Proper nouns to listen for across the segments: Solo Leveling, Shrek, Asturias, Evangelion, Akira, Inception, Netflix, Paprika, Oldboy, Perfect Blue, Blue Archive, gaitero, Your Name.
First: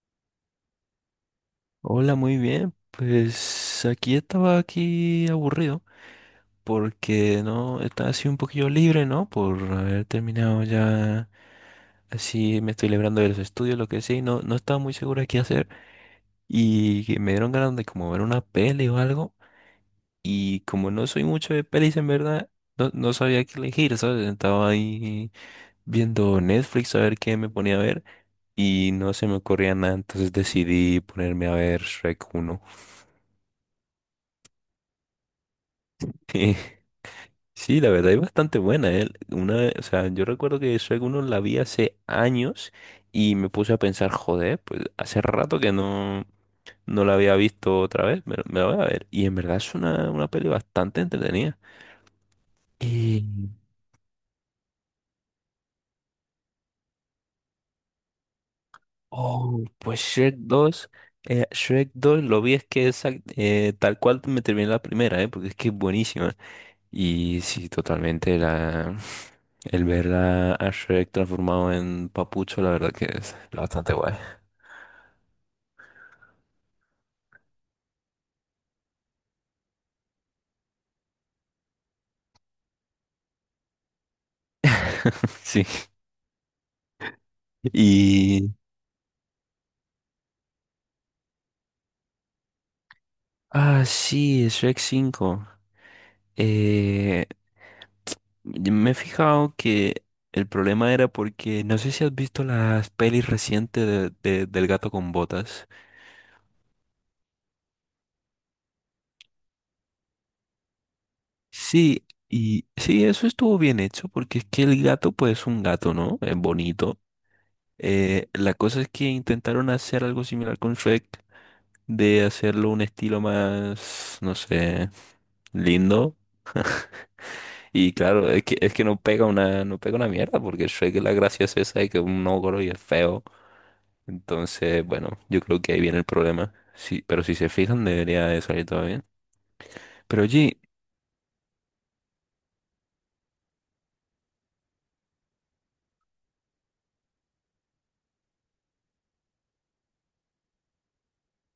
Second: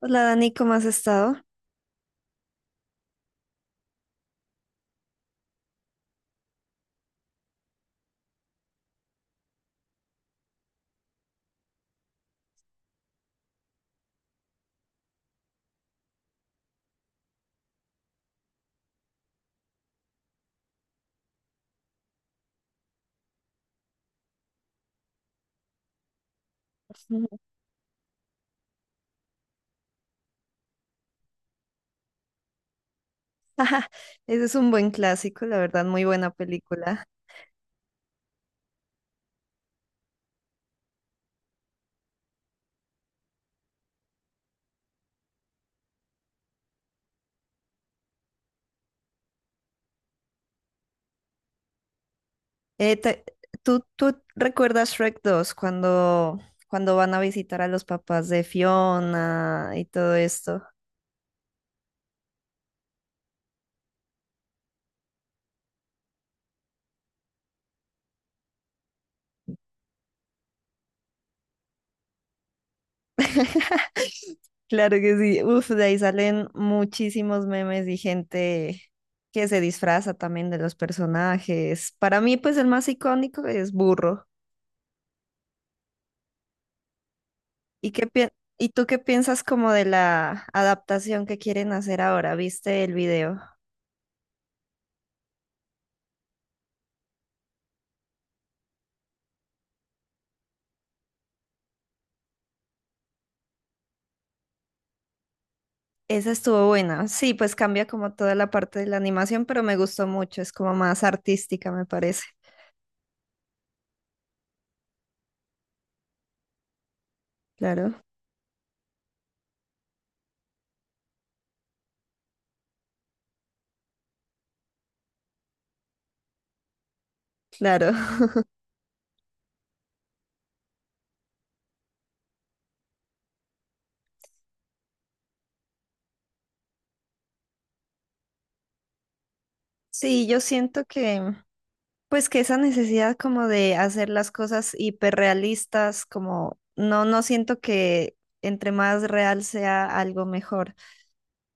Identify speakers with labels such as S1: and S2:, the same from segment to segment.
S1: Hola Dani, ¿cómo has estado?
S2: Hola, muy bien. Pues aquí estaba aquí aburrido porque no estaba así un poquillo libre, ¿no? Por haber terminado ya, así me estoy librando de los estudios, lo que sea, y no estaba muy seguro de qué hacer, y que me dieron ganas de, como, ver una peli o algo. Y como no soy mucho de pelis, en verdad, no, no sabía qué elegir, ¿sabes? Estaba ahí viendo Netflix a ver qué me ponía a ver y no se me ocurría nada, entonces decidí ponerme a ver Shrek uno.
S1: Ese es un buen clásico, la verdad, muy buena película.
S2: Sí, la verdad es bastante buena, ¿eh? O sea, yo recuerdo que Shrek uno la vi hace años y me puse a pensar, joder, pues hace rato que no la había visto otra vez, me la voy a ver. Y en verdad es una peli bastante entretenida.
S1: Eh, te-
S2: Y,
S1: ¿¿Tú recuerdas Shrek dos cuando van a visitar a los papás de
S2: oh,
S1: Fiona y
S2: pues
S1: todo
S2: Shrek
S1: esto?
S2: dos, Shrek dos lo vi, es que es tal cual me terminé la primera, ¿eh? Porque es que es buenísima. Y sí, totalmente la... El ver a Shrek transformado en papucho, la verdad que es bastante guay.
S1: Claro que sí. Uf, de ahí salen muchísimos memes y gente que se disfraza también de los personajes. Para mí, pues el más icónico es Burro.
S2: Sí.
S1: ¿Y qué pi-
S2: Y...
S1: ¿Y tú qué piensas como de la adaptación que quieren hacer ahora? ¿Viste el video?
S2: Ah, sí, Shrek cinco. Eh, y me he fijado que el problema era porque no sé si has visto las pelis recientes del gato con botas.
S1: Esa estuvo buena. Sí, pues cambia como toda la parte de la animación, pero me gustó mucho. Es como más artística, me
S2: Sí,
S1: parece.
S2: y sí, eso estuvo bien hecho porque es que el gato pues es un gato, ¿no? Es bonito.
S1: Claro,
S2: La cosa es que intentaron hacer algo similar con Shrek, de hacerlo un estilo más, no sé, lindo.
S1: claro.
S2: Y claro, es que, es que no pega una mierda, porque Shrek la gracia es esa, de que es un ogro y es feo. Entonces, bueno, yo creo que ahí viene el problema. Sí, pero si se fijan, debería de salir todo bien. Pero
S1: Sí,
S2: oye,
S1: pues que esa necesidad como de hacer las cosas hiperrealistas, como no, no siento que entre más real sea algo mejor.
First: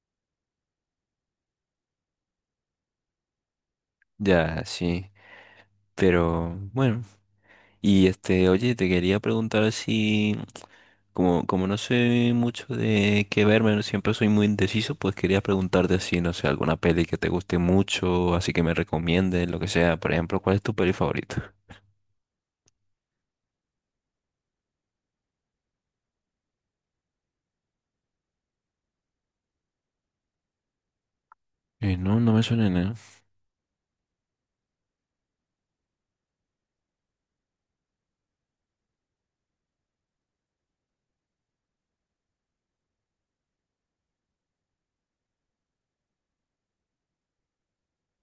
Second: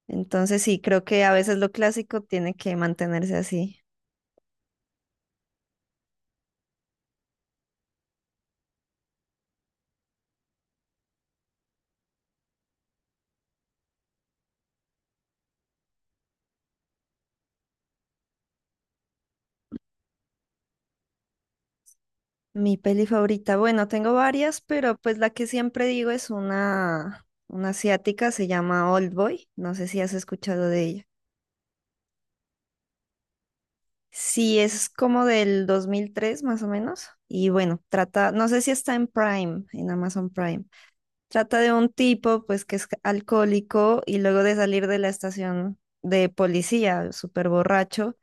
S1: Entonces sí, creo que a veces lo clásico tiene que mantenerse así.
S2: ya, sí. Pero bueno. Y este, oye, te quería preguntar si, como, como no sé mucho de qué verme, siempre soy muy indeciso, pues quería preguntarte si, no sé, alguna peli que te guste mucho, así, que me recomiendes, lo que sea. Por ejemplo, ¿cuál es tu peli favorita?
S1: Mi peli favorita, bueno, tengo varias, pero pues la que siempre digo es una asiática, se llama Oldboy, no sé si has escuchado de ella.
S2: No, no me suena nada.
S1: Sí, es como del 2003 más o menos, y bueno, trata, no sé si está en Prime, en Amazon Prime, trata de un tipo pues que es alcohólico y luego de salir de la estación de policía, súper borracho,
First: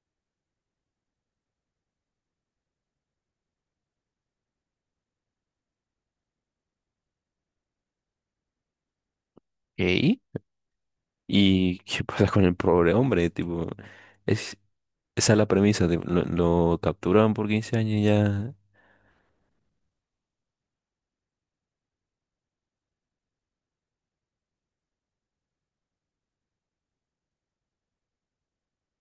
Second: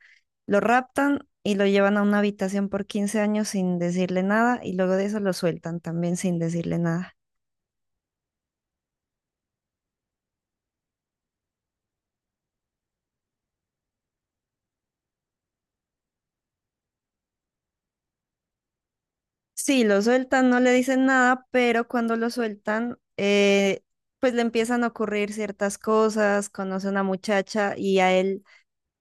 S1: lo raptan y lo llevan a una habitación por 15 años sin decirle nada y luego de eso lo sueltan también sin decirle nada.
S2: ¿Qué? ¿Y qué pasa con el pobre hombre? Tipo, es, esa es la premisa, tipo, lo capturaron por 15 años y ya.
S1: Sí, lo sueltan, no le dicen nada, pero cuando lo sueltan, pues le empiezan a ocurrir ciertas cosas, conoce a una muchacha y a él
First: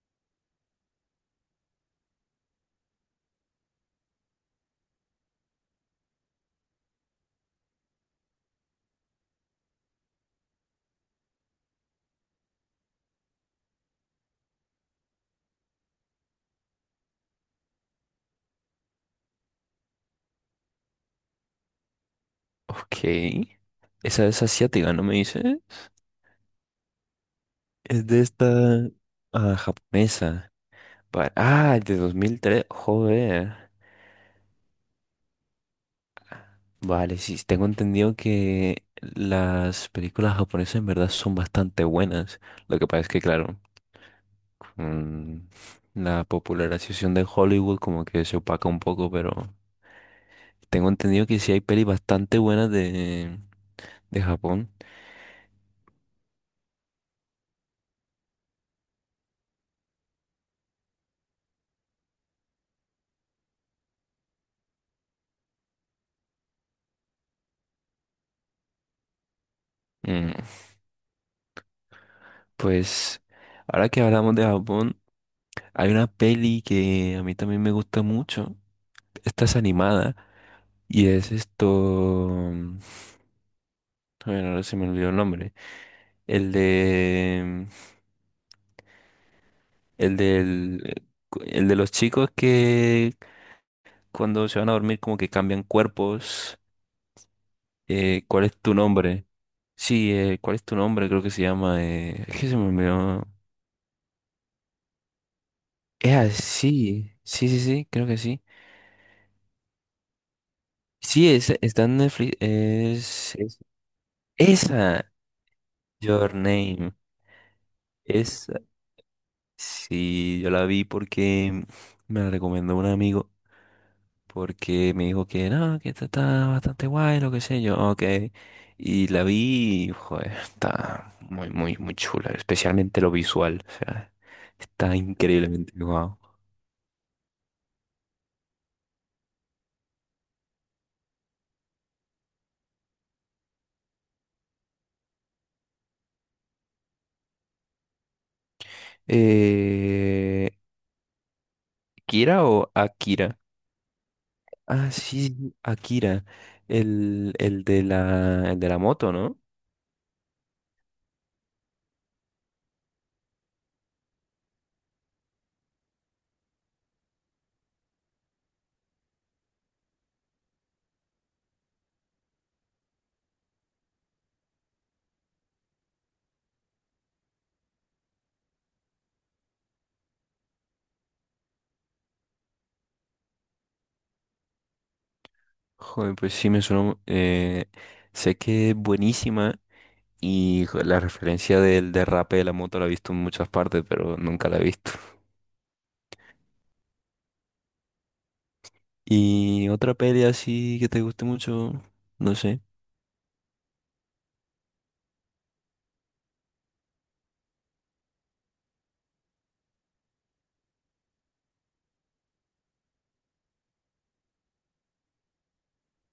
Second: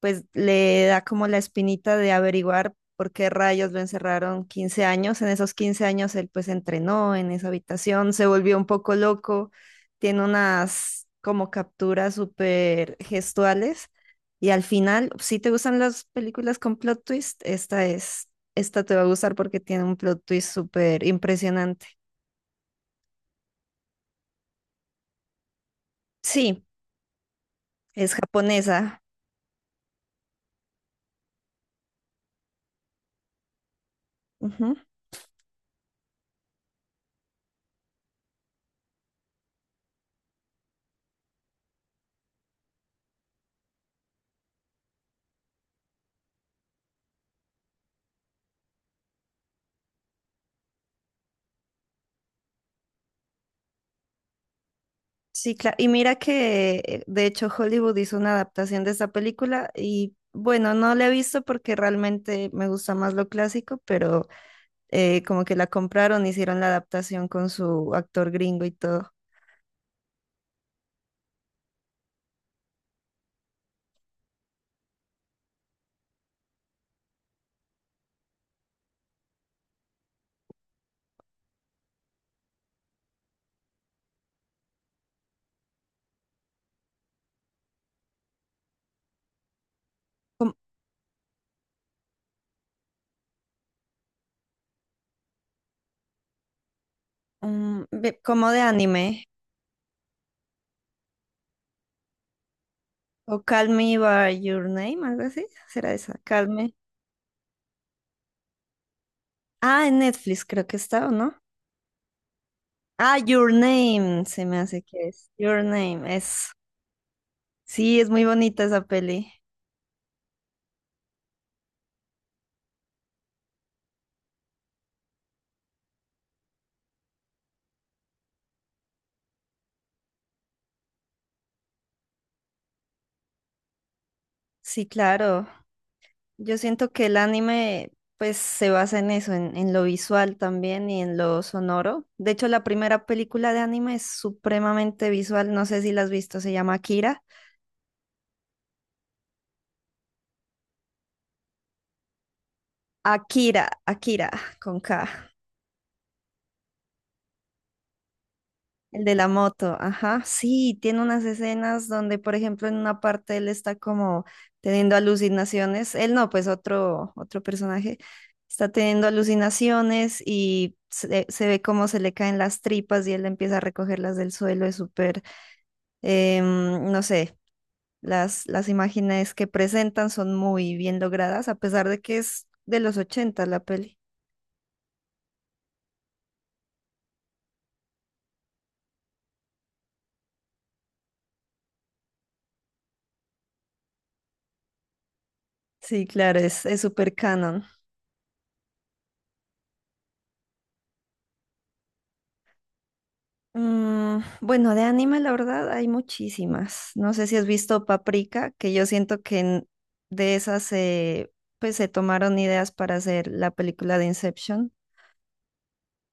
S1: pues le da como la espinita de averiguar por qué rayos lo encerraron 15 años. En esos 15 años él pues entrenó en esa habitación, se volvió un poco loco, tiene unas como capturas súper gestuales y al final, si te gustan las películas con plot twist, esta te va a gustar porque tiene un plot twist súper impresionante.
S2: Ok. Esa es asiática, ¿no me dices?
S1: Sí,
S2: Es
S1: es
S2: de esta,
S1: japonesa.
S2: ah, japonesa. Ah, de 2003. Joder. Vale, sí, tengo entendido que las películas japonesas en verdad son bastante buenas. Lo que pasa es que, claro, mm, la popularización de Hollywood como que se opaca un poco, pero... Tengo entendido que sí hay pelis bastante buenas de, Japón.
S1: Sí, claro. Y mira que de hecho Hollywood hizo una adaptación de esa película y bueno, no la he visto porque realmente me gusta más lo clásico, pero como que la compraron, hicieron la adaptación con su actor gringo y todo.
S2: Mm, pues ahora que hablamos de Japón, hay una peli que a mí también me gusta mucho. Esta es animada y es esto... mm, Bueno, ahora se me olvidó el nombre. El de... El
S1: Com-
S2: del... El de los chicos que cuando se van a dormir como que cambian cuerpos. ¿Cuál
S1: Como,
S2: es
S1: de
S2: tu
S1: anime.
S2: nombre? Sí, ¿cuál es tu nombre? Creo que se llama... Es que se me olvidó.
S1: O Call Me by Your Name, algo así. ¿Será
S2: Es
S1: esa? Calme.
S2: así. Sí, sí, sí, sí, creo que sí.
S1: Ah, en Netflix creo que está, ¿o
S2: Sí,
S1: no?
S2: es, está en Netflix.
S1: Ah, Your
S2: Es-
S1: Name, se me hace que
S2: esa,
S1: es. Your Name,
S2: Your
S1: es.
S2: Name.
S1: Sí, es muy
S2: Esa.
S1: bonita esa peli.
S2: Sí, yo la vi porque me la recomendó un amigo. Porque me dijo que no, que esta está bastante guay, lo que sé yo. Ok. Y la vi y, joder, está muy, muy, muy chula. Especialmente lo visual. O sea,
S1: Sí,
S2: está
S1: claro.
S2: increíblemente guau.
S1: Yo siento que el anime pues se basa en eso, en lo visual también y en lo sonoro. De hecho, la primera película de anime es supremamente visual, no sé si la has visto, se llama Akira.
S2: Eh, ¿Kira o Akira?
S1: Akira, con K,
S2: Ah, sí, sí, Akira, el de la
S1: el
S2: moto,
S1: de la
S2: ¿no?
S1: moto, ajá. Sí, tiene unas escenas donde, por ejemplo, en una parte él está como teniendo alucinaciones, él no, pues otro personaje está teniendo alucinaciones y se ve cómo se le caen las tripas y él empieza a recogerlas del suelo, es súper em, no sé, las imágenes que presentan son muy bien logradas, a pesar de que es de los 80 la peli.
S2: Joder, pues sí me suena. Sé que es buenísima y jo- la referencia del derrape de la moto la he visto en muchas partes, pero nunca la he visto.
S1: Sí, claro, es súper canon.
S2: Y otra peli así que te guste mucho, no sé,
S1: Mm, bueno, de anime, la verdad, hay muchísimas. No sé si has visto Paprika, que yo siento que de esas se, pues, se tomaron ideas para hacer la película de Inception,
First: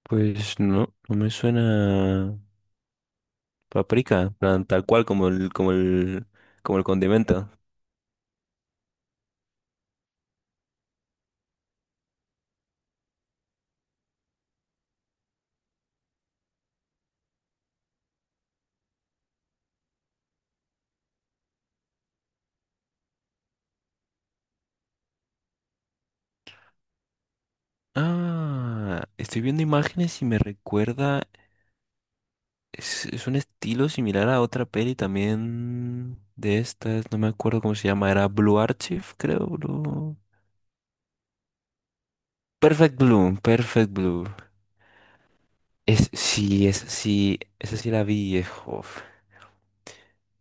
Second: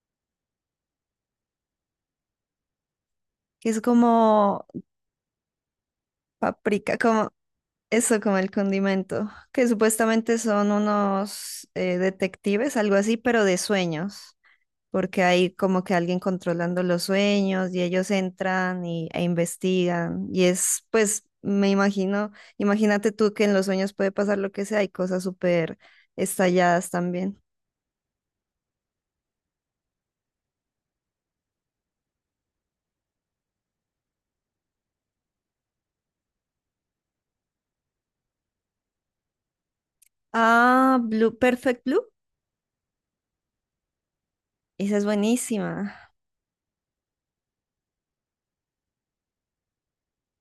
S2: pues no, no me suena
S1: que es
S2: Paprika, en
S1: como
S2: plan, tal cual, como el
S1: Paprika, como
S2: condimento.
S1: eso, como el condimento, que supuestamente son unos detectives, algo así, pero de sueños, porque hay como que alguien controlando los sueños y ellos entran e investigan. Y es, pues, me imagino, imagínate tú que en los sueños puede pasar lo que sea, hay cosas súper estalladas también.
S2: Ah, estoy viendo imágenes y me recuerda... Es un estilo similar a otra peli también de estas, no me acuerdo cómo se llama, era Blue Archive, creo, Blue.
S1: Ah, Blue, Perfect Blue,
S2: Perfect Blue, Perfect Blue.
S1: esa es
S2: Es,
S1: buenísima.
S2: sí, es, sí, esa sí la vi, jof.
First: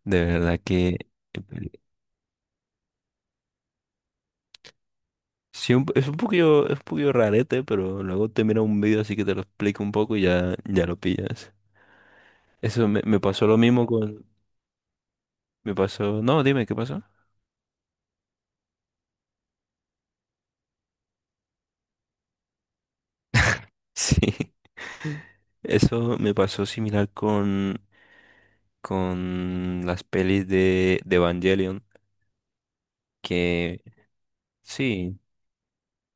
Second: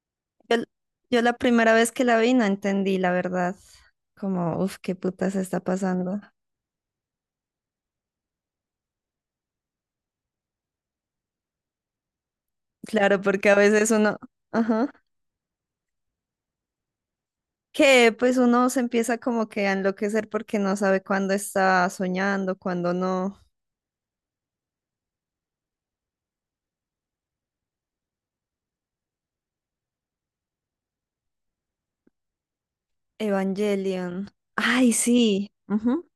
S2: De
S1: Yo,
S2: verdad
S1: l-
S2: que
S1: yo la
S2: eh, peli-
S1: primera vez que la vi no entendí, la verdad, como, uff, qué puta se está
S2: sí, es un
S1: pasando.
S2: poquillo, es un poquillo rarete, pero luego te mira un video así que te lo explico un poco y ya lo pillas. Eso me,
S1: Claro,
S2: me pasó
S1: porque a
S2: lo mismo
S1: veces uno,
S2: con,
S1: ajá,
S2: no, dime, ¿qué pasó?
S1: que pues uno se empieza como que a enloquecer porque no sabe cuándo está soñando, cuándo no.
S2: Sí, eso me pasó similar con las pelis de Evangelion, que
S1: Evangelion. Ay,
S2: sí,
S1: sí. Ujú.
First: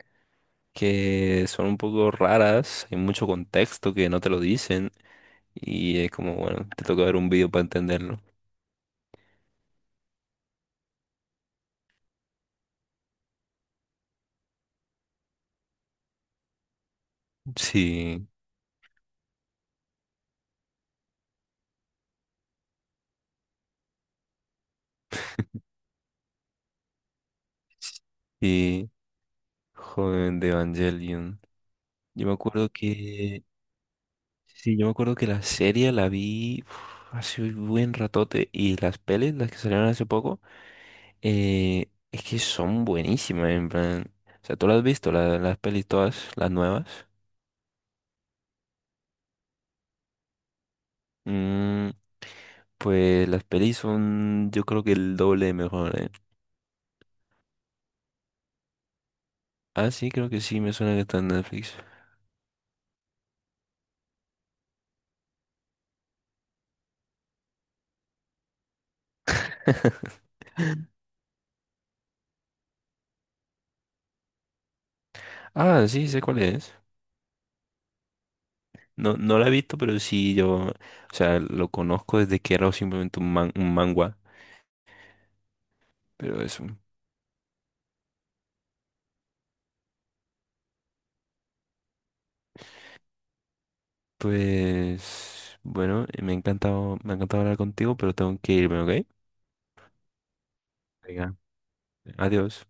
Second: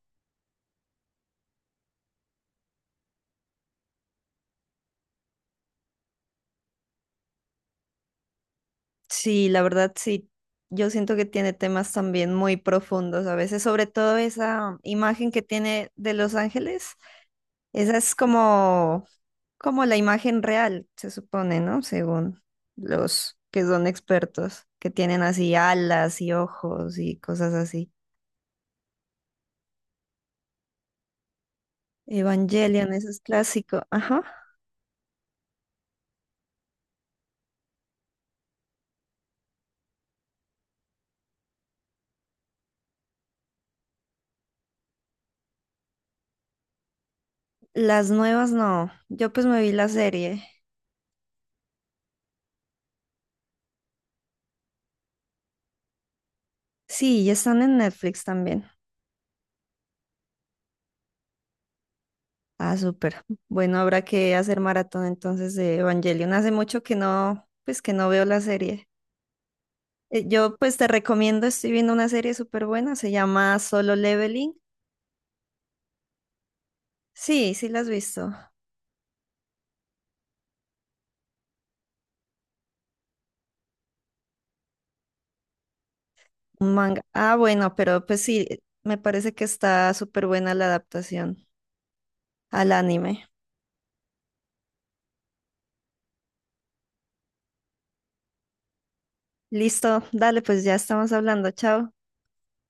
S2: que son un poco raras, hay mucho contexto que no te lo dicen y es como, bueno, te toca ver un video para entenderlo.
S1: Sí, la verdad sí. Yo siento que tiene temas también muy profundos a veces, sobre todo esa imagen que tiene de Los Ángeles. Esa es
S2: Sí,
S1: como, como la imagen real, se supone, ¿no? Según los que son expertos, que tienen así alas y ojos y cosas así.
S2: sí, joven de Evangelion. Yo me acuerdo
S1: Evangelion, ese es
S2: que,
S1: clásico. Ajá.
S2: sí, yo me acuerdo que la serie la vi, uf, hace un buen ratote, y las pelis, las que salieron hace poco. Es que son buenísimas, en plan. O sea, tú las has visto, las pelis todas, las nuevas.
S1: Las nuevas no. Yo pues me vi la serie.
S2: Mm, pues las pelis son, yo creo que, el doble de mejor, ¿eh?
S1: Sí, y están en Netflix también.
S2: Ah, sí, creo que sí, me suena que está en Netflix.
S1: Ah, súper. Bueno, habrá que hacer maratón entonces de Evangelion. Hace mucho que no, pues que no veo la serie. Yo pues te recomiendo, estoy viendo una serie súper buena, se llama Solo Leveling.
S2: Ah, sí, sé cuál es.
S1: Sí, sí la has visto.
S2: No, no la he visto, pero sí, yo, o sea, lo conozco desde que era simplemente un un manga. Pero eso.
S1: Un manga. Ah, bueno, pero pues sí, me parece que está súper buena la adaptación al anime.
S2: Pues, bueno, me ha encantado hablar contigo, pero tengo que irme, ¿ok?
S1: Listo, dale, pues ya estamos
S2: Venga,
S1: hablando. Chao.
S2: adiós.